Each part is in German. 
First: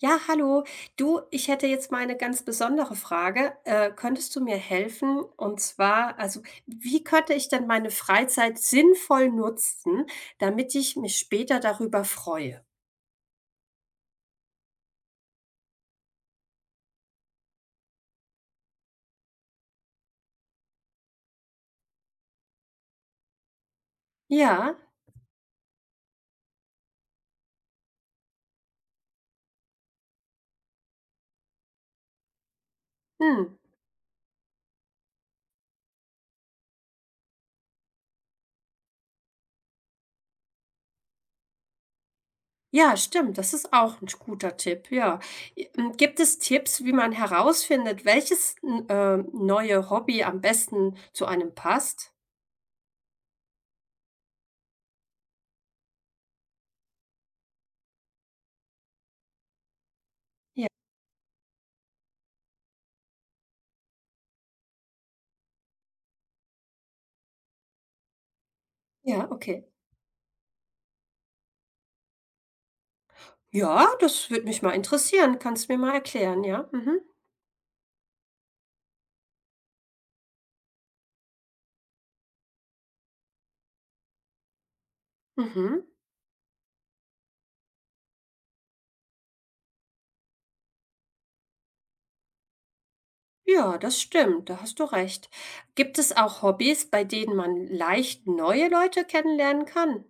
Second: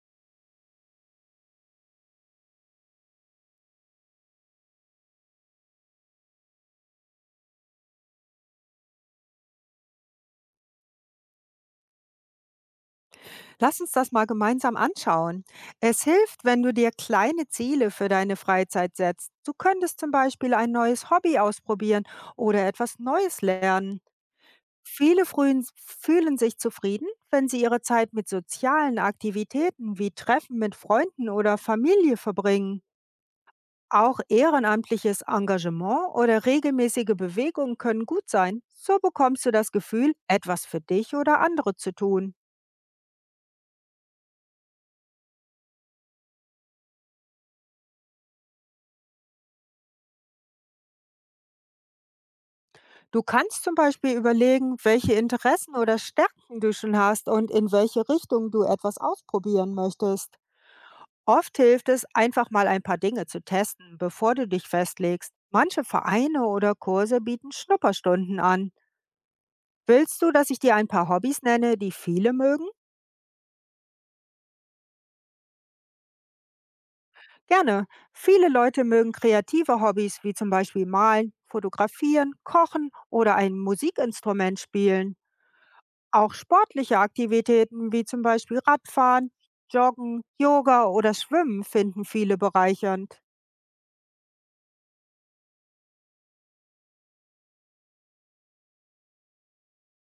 Ja, hallo. Du, ich hätte jetzt mal eine ganz besondere Frage. Könntest du mir helfen? Und zwar, also, wie könnte ich denn meine Freizeit sinnvoll nutzen, damit ich mich später darüber freue? Lass uns das mal gemeinsam anschauen. Es hilft, wenn du dir kleine Ziele für deine Freizeit setzt. Du könntest zum Beispiel ein neues Hobby ausprobieren oder etwas Neues lernen. Ja, Viele frühen fühlen sich zufrieden, wenn sie ihre Zeit mit sozialen Aktivitäten wie Treffen mit Freunden oder Familie verbringen. mhm. Auch ehrenamtliches Engagement oder regelmäßige Bewegungen können gut sein. So bekommst du das Gefühl, etwas für dich oder andere zu tun. Ja, stimmt, das ist auch ein guter Tipp, ja. Gibt es Tipps, wie man herausfindet, welches n neue Hobby am besten zu einem passt? Du kannst zum Beispiel überlegen, welche Interessen oder Stärken du schon hast und in welche Richtung du etwas ausprobieren möchtest. Ja. Oft hilft es, einfach mal ein paar Dinge zu testen, bevor du dich festlegst. Manche Vereine oder Kurse bieten Schnupperstunden an. Ja, okay. Willst du, dass ich dir ein paar Hobbys nenne, die viele mögen? Ja, das würde mich mal interessieren. Kannst du mir mal erklären, ja? Mhm. Gerne. Viele Leute mögen kreative Hobbys wie zum Beispiel Malen, Fotografieren, Kochen oder ein Musikinstrument spielen. Mhm. Auch sportliche Aktivitäten wie zum Beispiel Radfahren, Joggen, Yoga oder Schwimmen finden viele bereichernd. Ja, das stimmt, da hast du recht. Gibt es auch Hobbys, bei denen man leicht neue Leute kennenlernen kann?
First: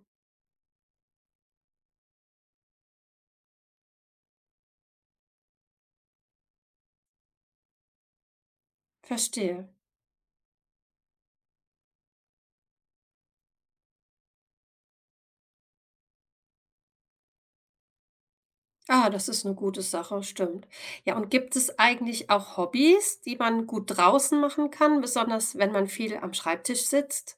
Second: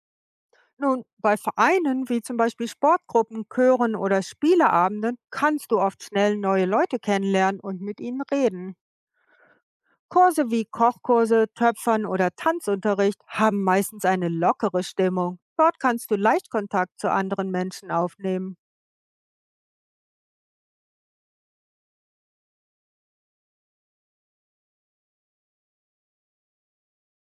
Nun, bei Vereinen wie zum Beispiel Sportgruppen, Chören oder Spieleabenden kannst du oft schnell neue Leute kennenlernen und mit ihnen reden. Verstehe. Kurse wie Kochkurse, Töpfern oder Tanzunterricht haben meistens eine lockere Stimmung. Dort kannst du leicht Kontakt zu anderen Menschen aufnehmen. Ah, das ist eine gute Sache, stimmt. Ja, und gibt es eigentlich auch Hobbys, die man gut draußen machen kann, besonders wenn man viel am Schreibtisch sitzt?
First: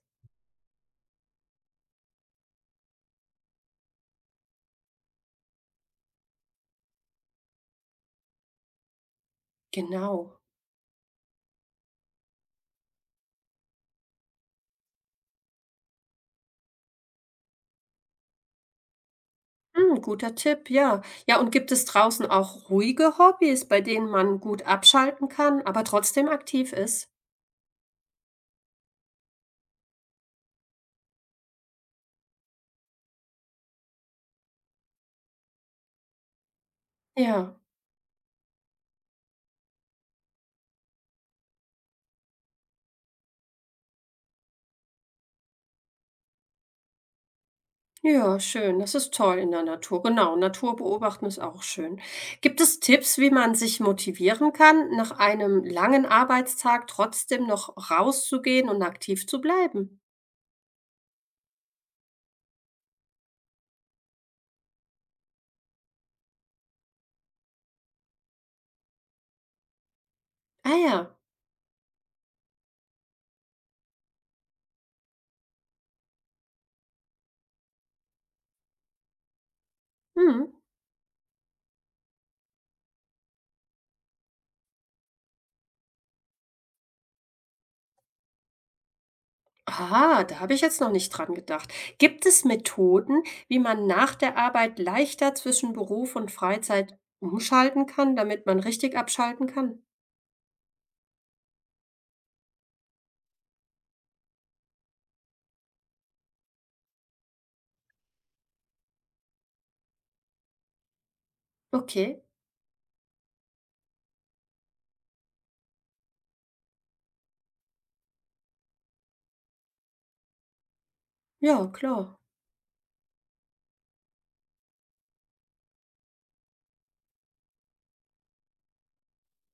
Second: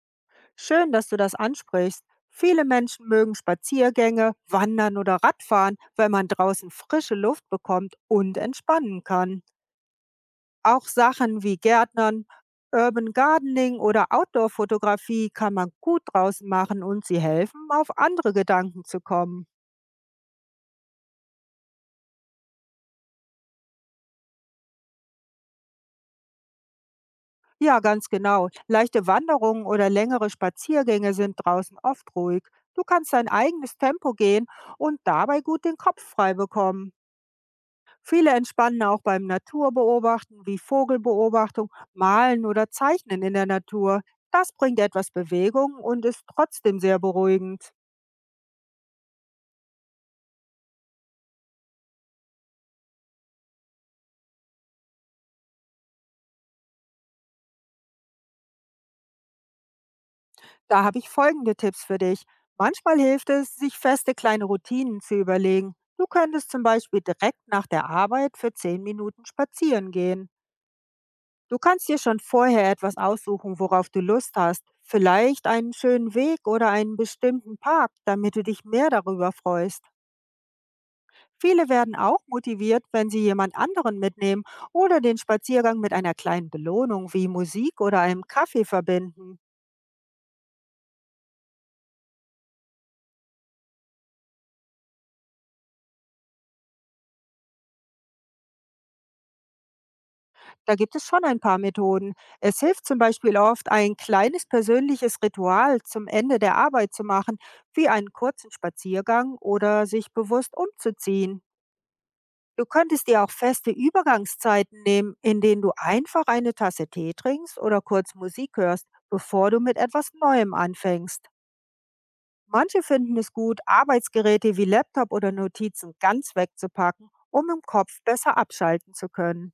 Schön, dass du das ansprichst. Viele Menschen mögen Spaziergänge, Wandern oder Radfahren, weil man draußen frische Luft bekommt und entspannen kann. Genau. Auch Sachen wie Gärtnern, Urban Gardening oder Outdoor-Fotografie kann man gut draußen machen und sie helfen, auf andere Gedanken zu kommen. Hm, guter Tipp, ja. Ja, und gibt es draußen auch ruhige Hobbys, bei denen man gut abschalten kann, aber trotzdem aktiv ist? Ja, ganz genau. Leichte Wanderungen oder längere Spaziergänge sind draußen oft ruhig. Du kannst dein eigenes Tempo gehen und dabei gut den Kopf frei bekommen. Ja. Viele entspannen auch beim Naturbeobachten wie Vogelbeobachtung, Malen oder Zeichnen in der Natur. Das bringt etwas Bewegung und ist trotzdem sehr beruhigend. Ja, schön. Das ist toll in der Natur. Genau, Natur beobachten ist auch schön. Gibt es Tipps, wie man sich motivieren kann, nach einem langen Arbeitstag trotzdem noch rauszugehen und aktiv zu bleiben? Da habe ich folgende Tipps für dich. Manchmal hilft es, sich feste kleine Routinen zu überlegen. Du könntest zum Beispiel direkt nach der Arbeit für 10 Minuten spazieren gehen. Ah ja. Du kannst dir schon vorher etwas aussuchen, worauf du Lust hast. Vielleicht einen schönen Weg oder einen bestimmten Park, damit du dich mehr darüber freust. Mhm. Viele werden auch motiviert, wenn sie jemand anderen mitnehmen oder den Spaziergang mit einer kleinen Belohnung wie Musik oder einem Kaffee verbinden. Ah, da habe ich jetzt noch nicht dran gedacht. Gibt es Methoden, wie man nach der Arbeit leichter zwischen Beruf und Freizeit umschalten kann, damit man richtig abschalten kann? Da gibt es schon ein paar Methoden. Es hilft zum Beispiel oft, ein kleines persönliches Ritual zum Ende der Arbeit zu machen, wie einen kurzen Spaziergang oder sich bewusst umzuziehen. Okay. Du könntest dir auch feste Übergangszeiten nehmen, in denen du einfach eine Tasse Tee trinkst oder kurz Musik hörst, bevor du mit etwas Neuem anfängst. Ja, klar. Manche finden es gut, Arbeitsgeräte wie Laptop oder Notizen ganz wegzupacken, um im Kopf besser abschalten zu können.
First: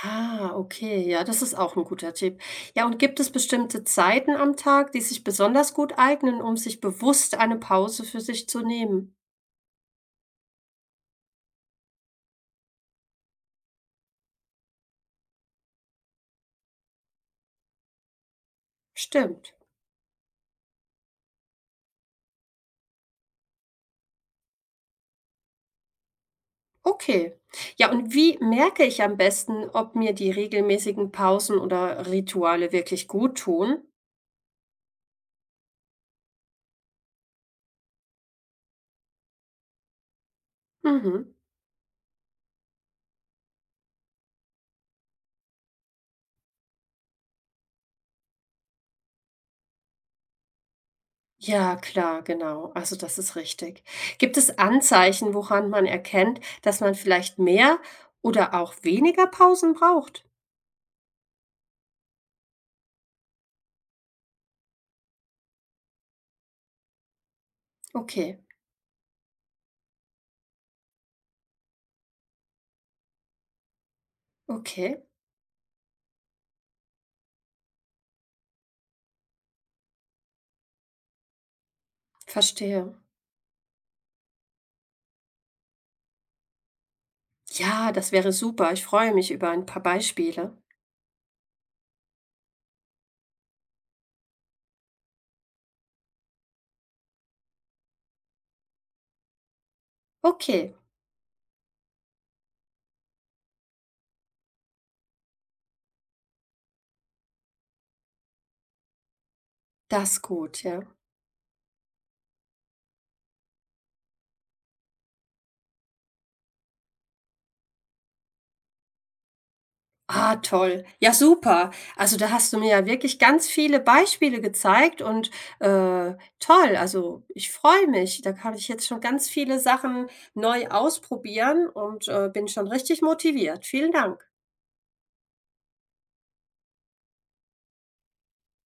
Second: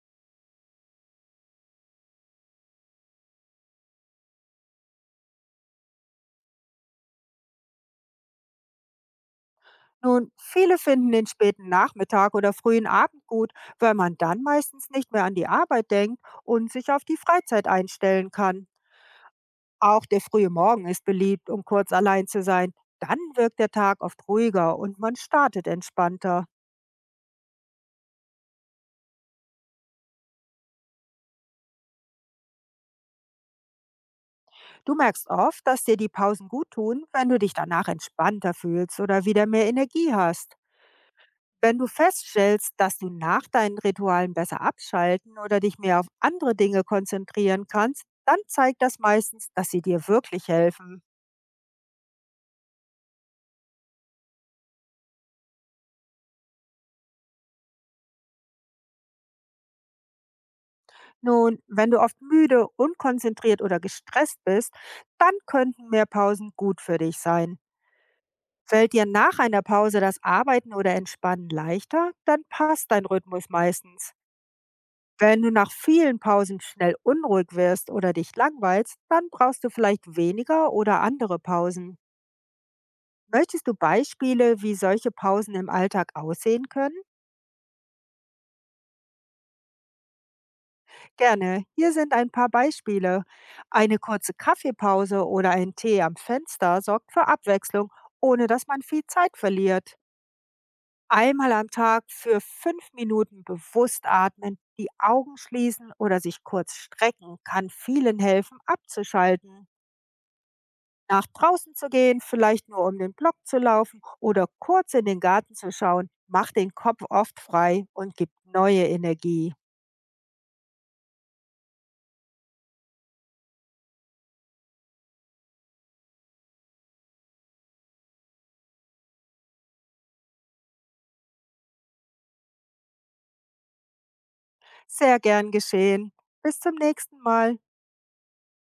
Ah, okay, ja, das ist auch ein guter Tipp. Ja, und gibt es bestimmte Zeiten am Tag, die sich besonders gut eignen, um sich bewusst eine Pause für sich zu nehmen? Nun, viele finden den späten Nachmittag oder frühen Abend gut, weil man dann meistens nicht mehr an die Arbeit denkt und sich auf die Freizeit einstellen kann. Stimmt. Auch der frühe Morgen ist beliebt, um kurz allein zu sein. Dann wirkt der Tag oft ruhiger und man startet entspannter. Okay. Ja, und wie merke ich am besten, ob mir die regelmäßigen Pausen oder Rituale wirklich gut tun? Du merkst oft, dass dir die Pausen gut tun, wenn du dich danach entspannter fühlst oder wieder mehr Energie hast. Mhm. Wenn du feststellst, dass du nach deinen Ritualen besser abschalten oder dich mehr auf andere Dinge konzentrieren kannst, dann zeigt das meistens, dass sie dir wirklich helfen. Ja, klar, genau. Also, das ist richtig. Gibt es Anzeichen, woran man erkennt, dass man vielleicht mehr oder auch weniger Pausen braucht? Nun, wenn du oft müde, unkonzentriert oder gestresst bist, dann könnten mehr Pausen gut für dich sein. Okay, Fällt dir nach einer Pause das Arbeiten oder Entspannen leichter, dann passt dein Rhythmus meistens. okay, Wenn du nach vielen Pausen schnell unruhig wirst oder dich langweilst, dann brauchst du vielleicht weniger oder andere Pausen. verstehe. Möchtest du Beispiele, wie solche Pausen im Alltag aussehen können? Ja, das wäre super. Ich freue mich über ein paar Beispiele. Gerne. Hier sind ein paar Beispiele. Eine kurze Kaffeepause oder ein Tee am Fenster sorgt für Abwechslung, ohne dass man viel Zeit verliert. Okay, Einmal am Tag für 5 Minuten bewusst atmen, die Augen schließen oder sich kurz strecken kann vielen helfen, abzuschalten. das ist gut, ja. Nach draußen zu gehen, vielleicht nur um den Block zu laufen oder kurz in den Garten zu schauen, macht den Kopf oft frei und gibt neue Energie. Ah, toll. Ja, super. Also da hast du mir ja wirklich ganz viele Beispiele gezeigt und toll. Also ich freue mich. Da kann ich jetzt schon ganz viele Sachen neu ausprobieren und bin schon richtig motiviert. Vielen Dank. Sehr gern geschehen. Bis zum nächsten Mal.